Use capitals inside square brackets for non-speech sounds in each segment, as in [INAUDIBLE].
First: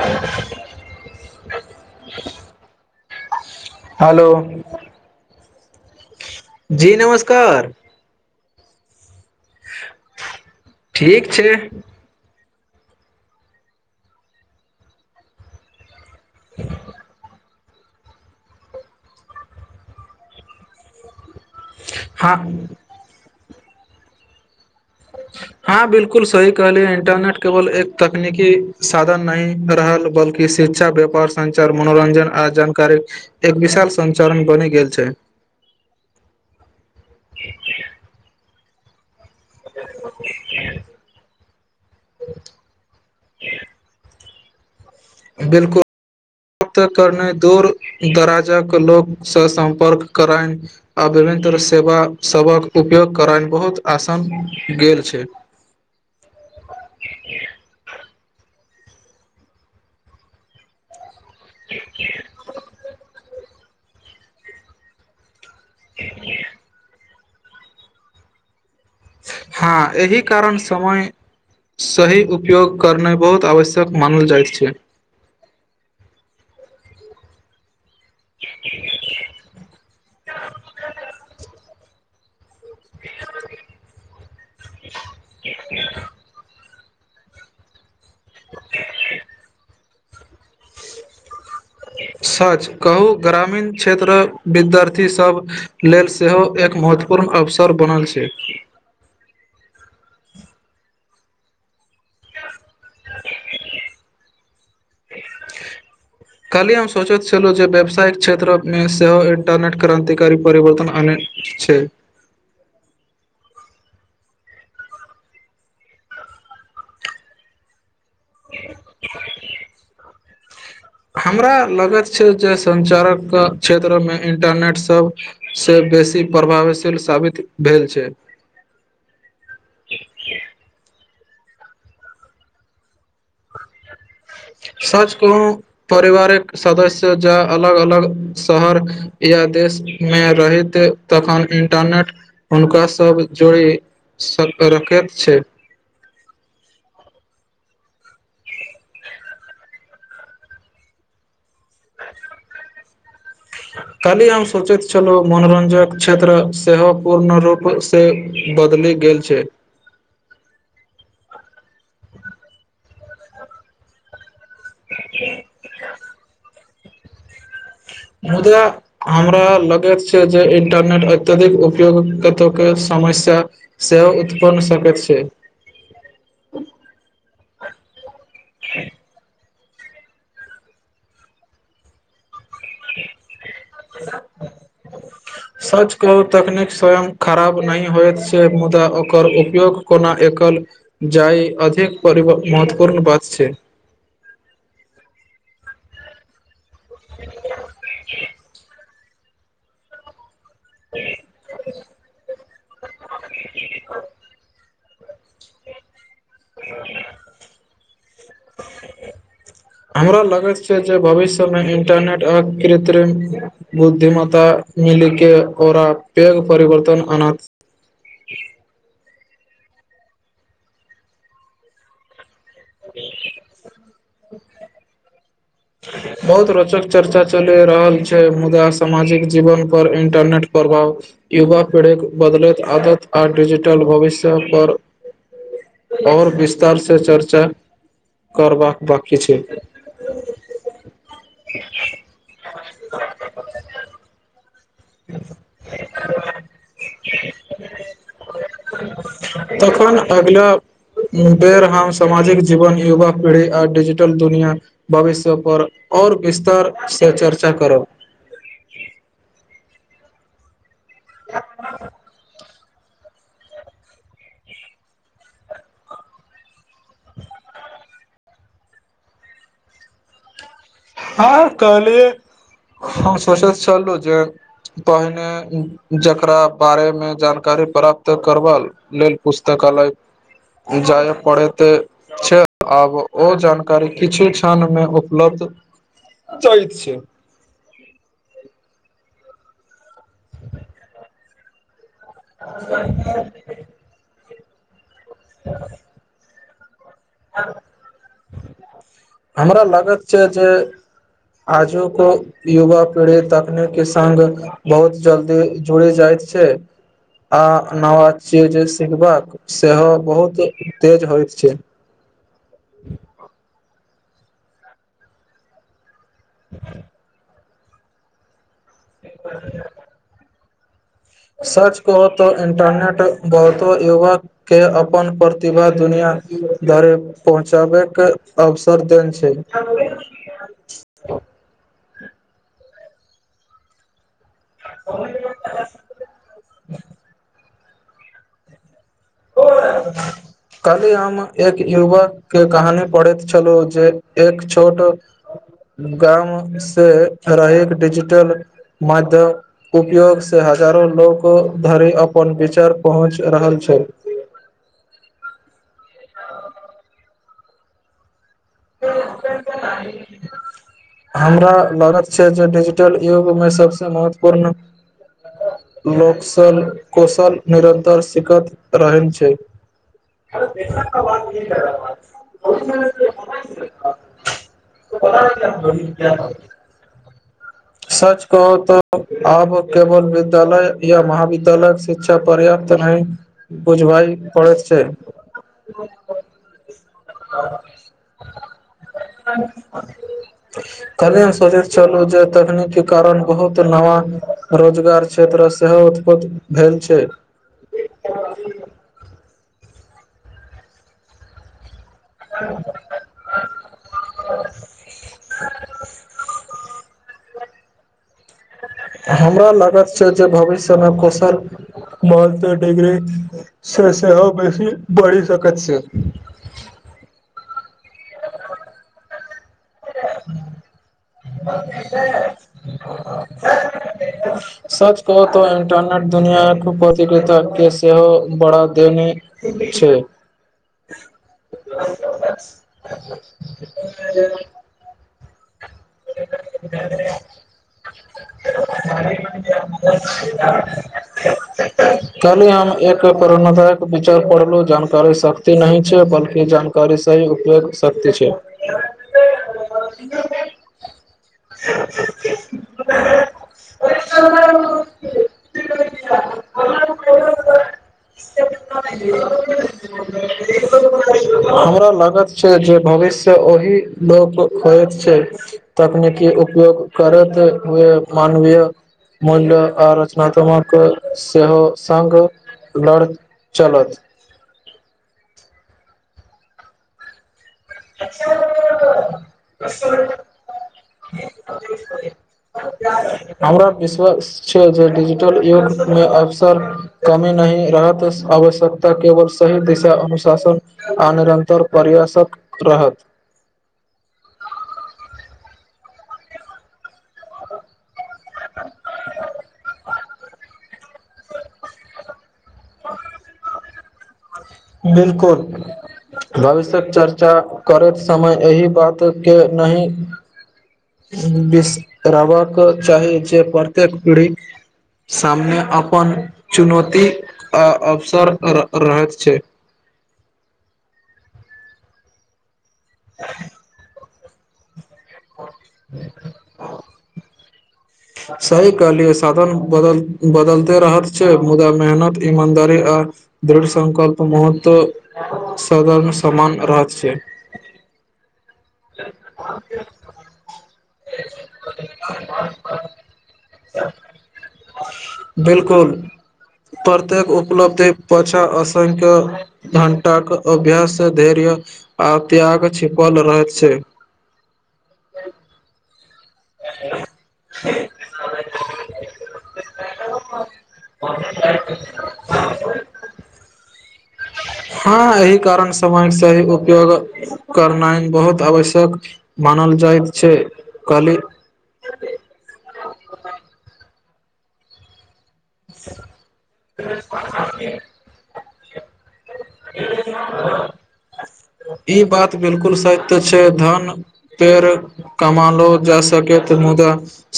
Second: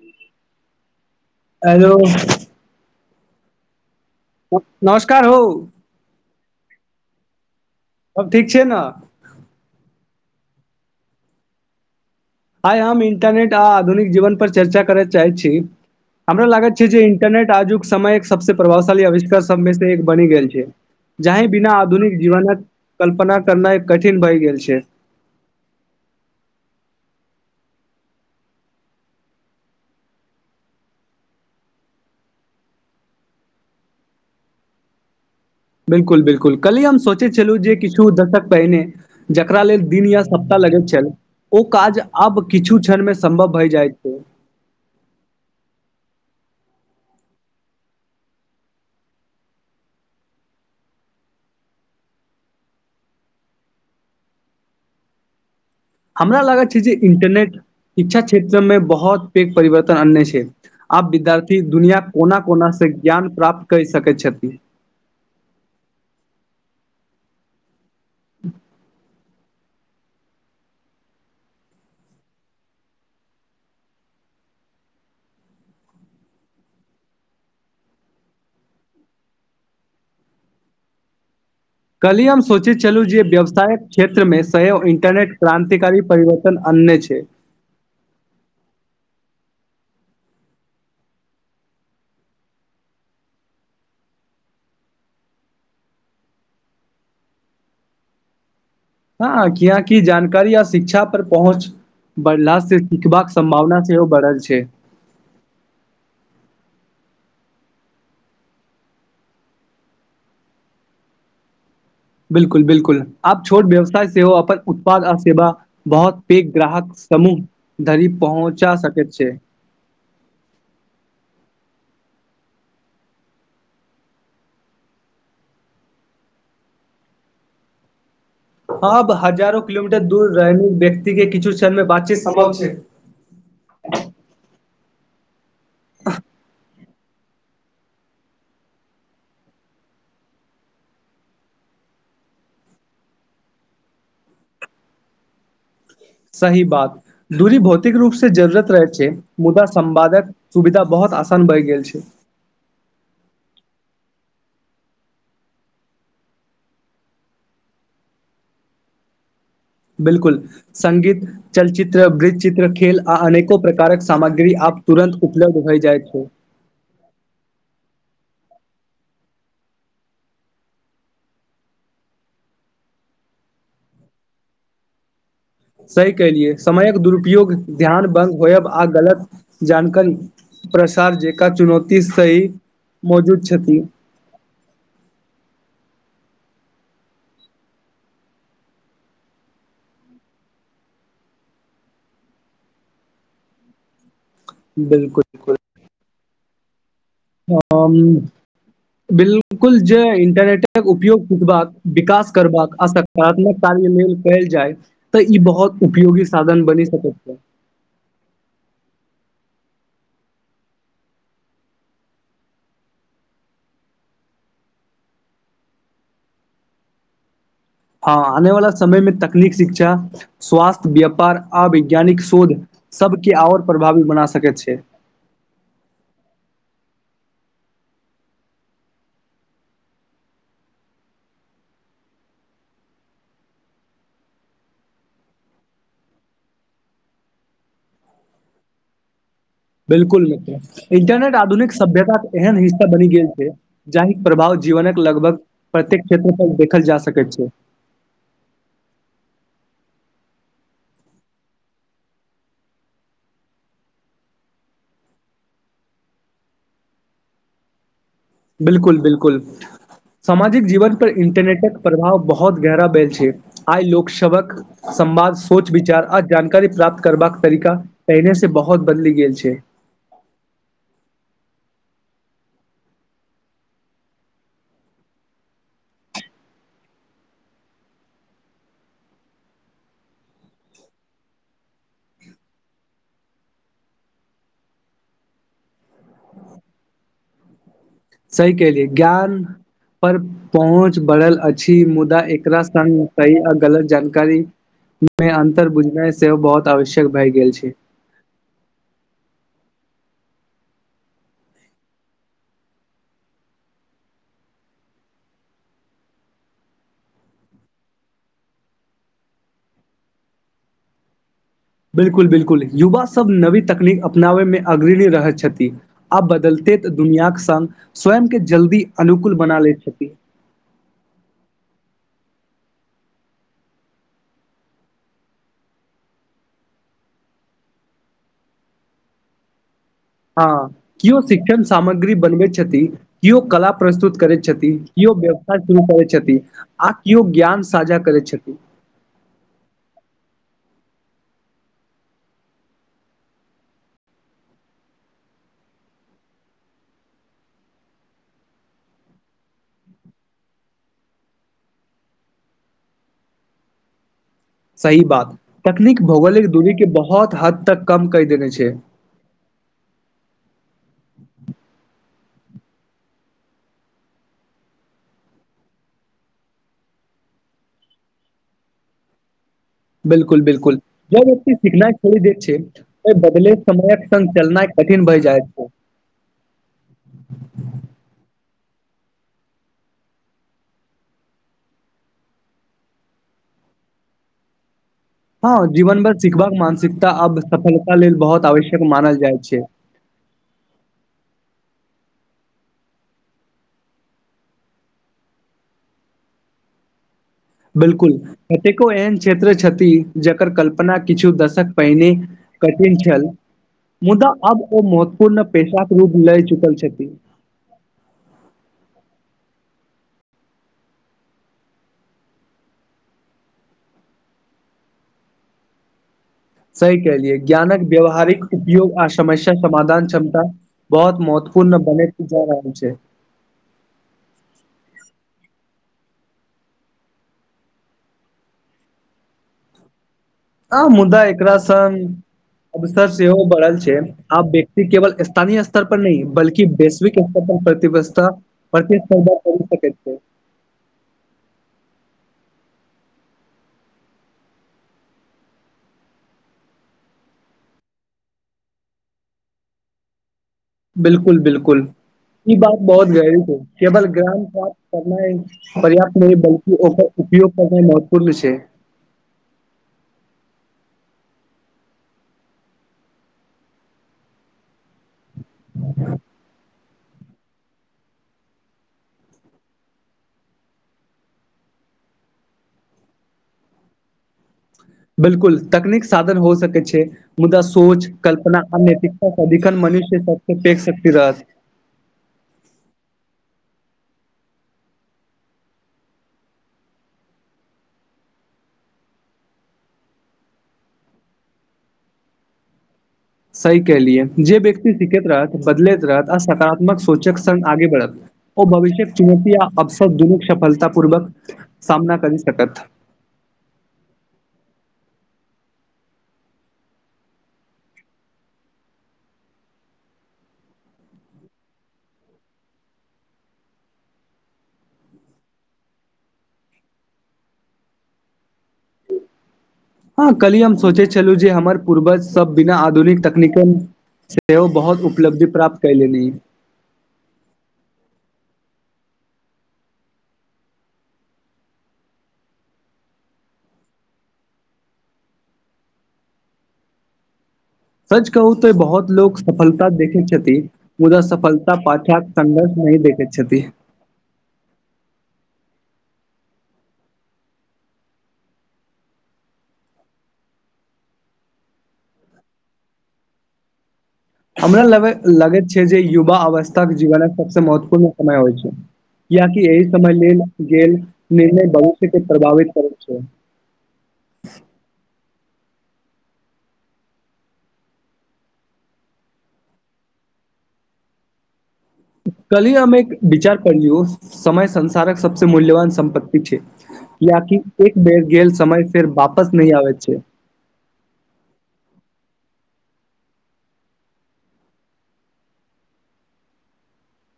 [INAUDIBLE] Hello. Hello उ नमस्कार हो। जी नमस्कार। सब ठीक छै नै। ठीक छै। आइ हम इंटरनेट, आ आधुनिक जीवनपर, चर्चा करय चाहै छी। हमरा लागै छै जे इन्टरनेट आजुक समय एक सबस प्रभावशाली आविष्कार सबमे से एक बनि गेल छै। जी बिना आधुनिक हँ जीवनक कल्पना। करना एक कठिन भइ गेल छै। हँ बिलकुल सही कहलियै इंटरनेट केवल एक तकनीकी साधन नहि रहल, बल्कि शिक्षा व्यापार सञ्चार मनोरञ्जन आ जानकारी एक विशाल संञ्चालन बनि गेल छै। बिलकुल -बिल्कुल कली हम सोचै छलहुँ, जे किछु दशक पहिने जकरा लेल दिन या सप्ताह लगैत छल, ओ काज आब किछु क्षणमे सम्भव भए जाइत छै। बिलकुल, प्राप्त करनाइ दूर दराजक लोकसँ सम्पर्क करायन, आभ्यभन्तर सेवासभक उपयोग करनाना, बहुत आसान गेल छै। हमरा मे बहुत पेघ परिवर्तन अन्य छै,, आब विद्य द्यार्थी दुनिया कोना -कोना से ज्ञान प्राप्त कहि सकै छथि। क। ह। हँ एहि कारण समय सही उपयोग करनाइ बहुत आवश्यक मानल जाइत छै। [UNINTELLIGIBLE] [UNINTELLIGIBLE] कलियम। सोचैत छलू जे व्यवसायक क्षेत्र मे सय इंटरनेट क्रान्तिकारी परिवर्तन अन्य छै। [UNINTELLIGIBLE] सच कहू, ग्रामीण क्षेत्र विद्यार्थीसभ लेल सेहो एक महत्वपूर्ण अवसर बनल छै। हँ किियकि, जानकारी आ शिक्षा पर पहुँच बढ़लाास से सिखबाक सम्भावना सेहो बढ़ल छै। काल्हि हम सोचैत छलहुँ, जे व्यावसायिक क्षेत्रमे सेहो इंटरनेट क्रान्तिकारी परिवर्तन आनैत छै। बिलकुल- बिलकुल आप छोट व्यवसाय सेहो हो अपन उत्पाद आ सेवा बहुत पेघ ग्राहक समूह धरी पहुँचा सकैत छै। हमरा लगैत छै, जे सञ्चारक क्षेत्रमे इन्टरनेटसभसँ बेसी प्रभावशील साबित भेल छै। आब हजारो किलोमीटर दूर रहने व्यक्ति किछु कमे बातचीत समभाव छै। सच कहू! परिवार एक सदस्य जँ अलग -अलग शहर या देशमे रहैत तखन इन्टरनेट हुनकासभ जोड़ि रखैत छै। सही बात दूरी भौतिक रूपसँ जरूरत रहैत छै, मुदा संवादक सुविधा बहुत आसान बढ़ गेल छै। काली हम सोचैत छलहुँ, मनोरञ्जक क्षेत्र सेहो पूर्ण रूपसँ बदलि गेल छै। बिल्कुल स्गीत चलचित्र वृतचित्र खेल आ अनेको प्रकारक सामग्री आब तुरन्त उपलब्ध होइ जाइत। ठ। मुदा हमरा लगैत छै जे इंटरनेट अत्यधिक उपयोग कत के समस्या से उत्पन्न सकैत छै। सही कलियै समयक दुरुपयोग ध्यान ब होयब आ गलत। जानकार प्रसार जेका चुनौती सही। मौजूद छथि। के तकनीक स्वयं खराब नहि होइत छै, मुदा ओकर उपयोग कोना एकल जाय अधिक महत्वपूर्ण बात छै। बिलकुल -बिलकुल। ह। हम बिलकुल जे इंटरनेट। उपयोग कूटबाक विकास। करबाक असकारात्मक कार्यमेल कयल जाय तऽ ई बहुत उपयोगी। साधन बनी सक छै। हमरा लगैत छै जे भविष्यमे इंटरनेट आ कृत्रिम बुद्धिम्ता मिली के ओकरा पैघ परिवर्तन अना। हँ आने वालला समय मे तक। नीक शिक्षा स्वास्थ्य व्यापार आ वैज्ञानिक शोध। सबके आओर पर। भ भी बना सकै छै। बहुत रोचक चर्चा चलि रहल छै मुदा सामाजिक जीवनपर इंटरनेट प्रभाव युवा पीढ़ीक बदलैत आदत आ डिजिटल भविष्यपर आओर विस्तारसँ चर्चा करबाक बाकी छै। बिल्कुल मित्र इंटरनेट आधुनिक सभ्यता के एहन हिस्सा बनि गेल छै जाहि प्रभाव। जीवनक लगभग प्रत्येक क्षेत्र तक देखल जा सकैत छै। तखन अगिला बेर हम सामाजिक जीवन युवा पीढ़ी आ डिजिटल दुनिआ भविष्य परर आओर विस्तारसँ चर्चा करब। बिलकुल बिलकुल सामाजिक जीवन। इंटरनेटक प्रभाव बहुत। गहरा भेल छै आइ लोक सबक संवाद सोच विचार आ जानकारी प्राप्त करबाक तरीका पहिने से बहुत बदलि गेल छै। हँ कहलियै हम सोचैत छलहु जे पहिने जकरा बारेमे जानकारी प्राप्त करबा लेल पुस्तकालय जाय पड़ैत छै आब ओ जानकारी किछु क्षण मे उपलब्ध। चइित छै। सही कहलियै ग्यारह। पर पहुँच बढ़ल अछि मुदा। एकरा सन सहि आ गलत जानकारी। मे अन्तर बुझने सेहो बहुत। भशक भइ गेल छी। ागत छै जे आजुक युवा पीढ़ी तकनीक के संगग बहुत जल्दी जुड़ी जायइत छै आ नविय जे सिखबाका सेहो बहुत तेज होय छै। बिलकुल बिलकुल युवा सभ नवी तकनीक अपनाबै मे अग्रणी रहैत छथि। आब बदलते दुनियााक स। स्वयं के जल्दी। अनुकूल बना ले छथि। सर्च कहू तऽ इन्टरनेट बहुतो युवाकेँ अपन प्रतिभा दुनिआँ धरि पहुँचाबैके अवसर देने छै। हँ केओ शिक्षण सामग्री बनबै छथि। कओ कला प्रस्तुत करै छै। छथि, केओ व्यवसाय शुरू करै छथि, आ कओ ज्ञान साझा करैत छथि। काल्हि हम एक युवकके कहानी पढ़ैत छलहुँ जे एक छोट गामसँ रहै डिजिटल माध्यम उपयोगसँ हजारो लोक धरि अपन विचार पहुँच रहल छल। सही बात तकनीक भौगोलिक दूरी के बहुत हद तक कम कर देने छै। हमरा लागत। छै जे डिजिटल युगमे सबसँ महत्वपूर्ण लोक कौशल निरन्तर सखैत रहै छै। बिलकुल -बिलकुल ज व्यक्ति सीखनाइ खो द छै। अगले समयक संगङ्ग चलनाइ कठिन भए जाइत छै। सच कह तऽ आब केवल विद्यालय या महाविद्यालय शिक्षा पर्याप्त नहि बुझबाइ पड़ैत छै। हँ जीवन भर सिखबाक मानसिकता आब सफलता लेल बहुत आवश्यक मानल जाइ छै। चलू जे! तकनीक के कारण बहुत नवा रोजगार क्षेत्र सेहो उत्पन भेल छै। बिलकुल कतेकेको एहन क्षेत्र छथि। जकर कल्पना किछु दशक पहिने कठिन छल, मुदा आब ओ महत्वपूर्ण पेशाक रूप लए चुकल छथिन। हमरा लग! जे भविष्य मे कसल म डिग्री से सेहो बेसी बढ़ि सकैत छै। सही कलियै, ज्ञानक व्यावहारिक उपयोग आ समस्या समाधान क्षमता बहुत महत्वपूर्ण बने जा रहल रहल छै। तऽ इंटरनेट दुनिया ख प्रतिकित के सेहो बढ़ा देनी छै। आ मुदा एकरा स अवसर सेहो बढ़ल छै, आ केवल स्थानीय ्तर पर नहि बल्कि वैश्विक स्तर पर प्रतिबा प्रतिस्पर्धा कर सक छै। कालहि हम एक प्रणताक विचार पढ़लहुँ, जानकारी शक्ति नहि छै, बल्कि जानकारी सही उपयोग शक्ति छै। बिलकुल- बिलकुल ई बात बहुत गहरी छै। केवल ग्राम प्राप्त करना ह! पर्याप्त नहि, बलकि उपयोग करने महत्वपूर्ण छै। हमरा लागत छै, जे भविष्य ओहि लोक होय छै। तकनीकी उपयोग करैत हुए, मानवीय मूल्य आ रचनात्मक सेहो सङ्ग लड़ चलत। बिलकुल तकनीक साधन हो सकै छै। मुदा सोच कल्पना आ नैतिकता सदिखन मनुष्य सबसँ फक सकती रह। विशास छै जे डिजिटल युग मे अवसर कमी नहि रहत आवश्यकता केवल सही दिशा अनुशासन आ निरन्तर पर्यासक। रहत। सी कलियए जे व्यक्ति सीखैत रहत बदलैत रहत आ सकारात्मक सोचक कण आगे बढ़त। ओ भविष्य चुनौत आ अप। स दुन सफलता पूर्वक सामना करी सकत। बिलकुल, भविष्य्यक चर्चा करैत, समय एहि बात के नहि! बिस रहबाक चाही, जे प्रत्येक पीढ़ी सामने अपन चुनौती आ अवसर रहैत छै। हँ कली हम सोचे छलहु, जे हमर पूर्वज सब बिना आधुनिक तकनीकल से से ओ बहुत। उपलब्ध प्राप्त क लैली। सही कलि साधन बदलते रहैत छै मुदा मेहनत ईमानदारी आ दृढ़ सङकल्प महत्व सदनमे समान रहत छै। सच। कहू तऽ बहुत लोकोग सफलता देखैत छथिन। मुदा सफलता पाछाक संघर्ष नहिही देखैत छथि। बिलकुल प्रत्येक उपलब्धि पाछा असंख्य घं्टाक अभ्यास धैर्य आ त्याग छिपल रहैत छै। हमरा लग लगैत छै जे युवा अवस्था जीवन सबस महत्वपूर्ण समय होइ छै याकि एहि समय लेल गेल निर्णय भविष्य के प्रभावित करै छै। हँ एहि कारण समय सही उपयोग करनाइ बहुत आवश्यक मानल जाइत छै कहली। कली अमे एक विचार पियौ समय संसारक। सबस मूल्यवान सं्पत्तति छै कियकि एक बेर गेलल समय फेर वापस नहि आबै छै। ई बात बिलकुल सत्य छै धन पेड़ कमओो जा सकैत मुदा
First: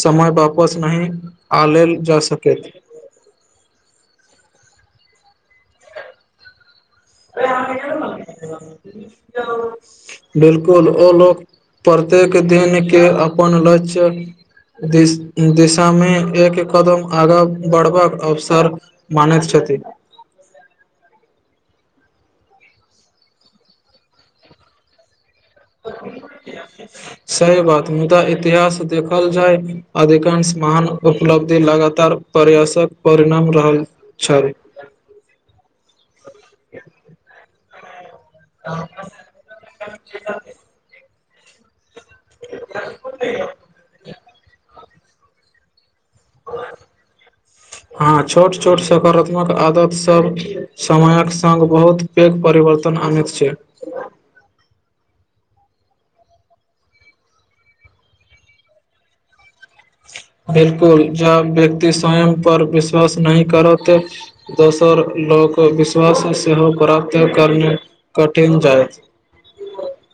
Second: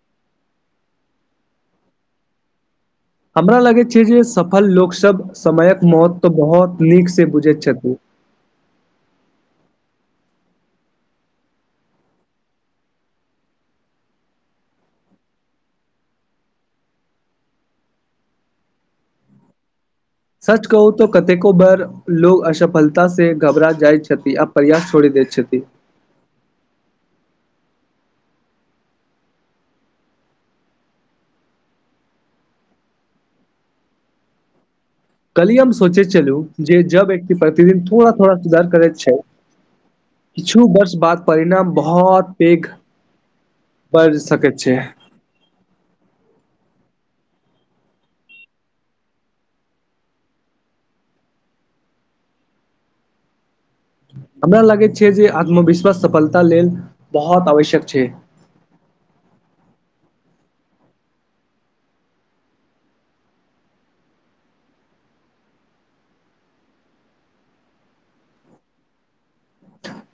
समय वापस नहि आल जा सकै। हमरा लगैत छै जे सफल लोकसभ समयक महत्व बहुत। नीक से बुझैत छथि [UNINTELLIGIBLE] बिलकुल ओ लोक प्रत्येक दिनक के अपन ल्ष्य दि दिशामे एक कदम आगाँ बढ़बाक अवसर मानैत छथिन। सच कहू तऽ कतेको बार लोग असफलता से घबरा जाइत छथि आ प्रयास छोड़ि दैत छथि। [UNINTELLIGIBLE] सही बात मुदा इतिहास देखल जाय अधिकांश महान उपलब्धि लगातार प्रयासक परिणाम रहल छल। कली हम सोचैत छललू जे जब व्यक्ति प्रतिदिन थोड़ा थोड़ा सुधार करैत छै। छल छू वर्ष बाद परिणाम बहुत। बहुत पेघ बढ़ सकैत छै। हँ छोट छोट सकारात्मक आदत सब समयक संगङ्ग बहुत पैघ परिवर्तन आनैत छै। हमरा लागैत छै जे आत्मविश्वास सफलता लेल बहुत आवश्यक छै। बिलकुल जब व्यक्ति स्वयंपर विश्वास नहि करत दोसर लोक विश्वास सेहो प्राप्त करना कठिन जायत।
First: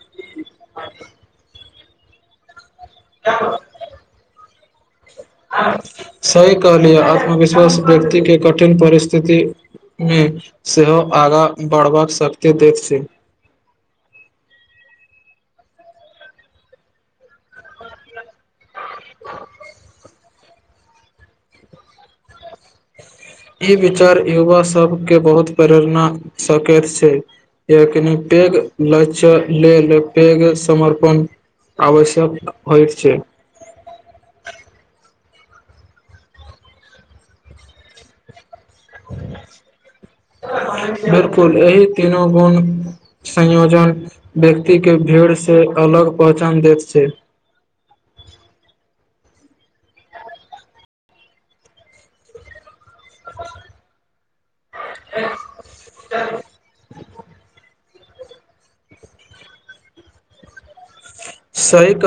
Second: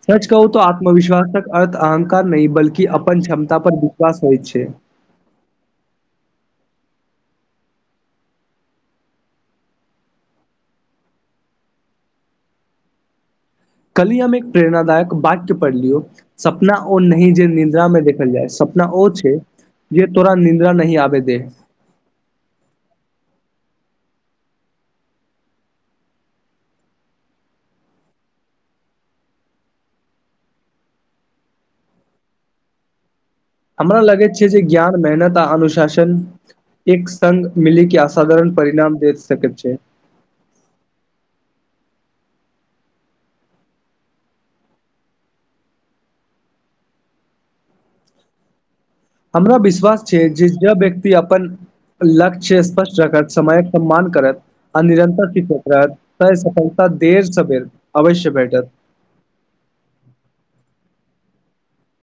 सच कहू तऽ आत्मविश्वासक अर्थ अहंकार नहि बल्कि। कि अपन क्षमता पर विश्वास होइ छै। सही कहलियै आत्मविश्वास व्यक्तिके कठिन परिस्थितिमे सेहो आगाँ बढ़बाक शक्ति दैत छै। कली हम एक प्रेरणादायक वाक्य पढ़ लियौ सपना ओ नह जे निद्रा मे देखल जाय सपना ओ छै जे तोरा निद्रा नही आबे देह। ई विचार युवा सब के बहुत प्रेरणा सकैत छै यक पैघ ल्ष्य लेल पैघ समर्पण आवश्यक होय छै। हमरा लगैत छै जे ज्ञान मेहनत आ अनुशासन एक सग मिलिक के असाधारण। परिणाम दे सक छै। बिलकुल एहि तीनू गुण संयोजन व्यक्तिके भीड़सँ अलग पहचान दैत छै। हमरा विश्वास छै जे ज व्यक्ति अपन लक्ष्य स्पष्ट। समयके सम्मान करैत। आ निरन्तर शी्षत्र रहत त सफलता देर सर। अवश्य‌ भेटत। सह क।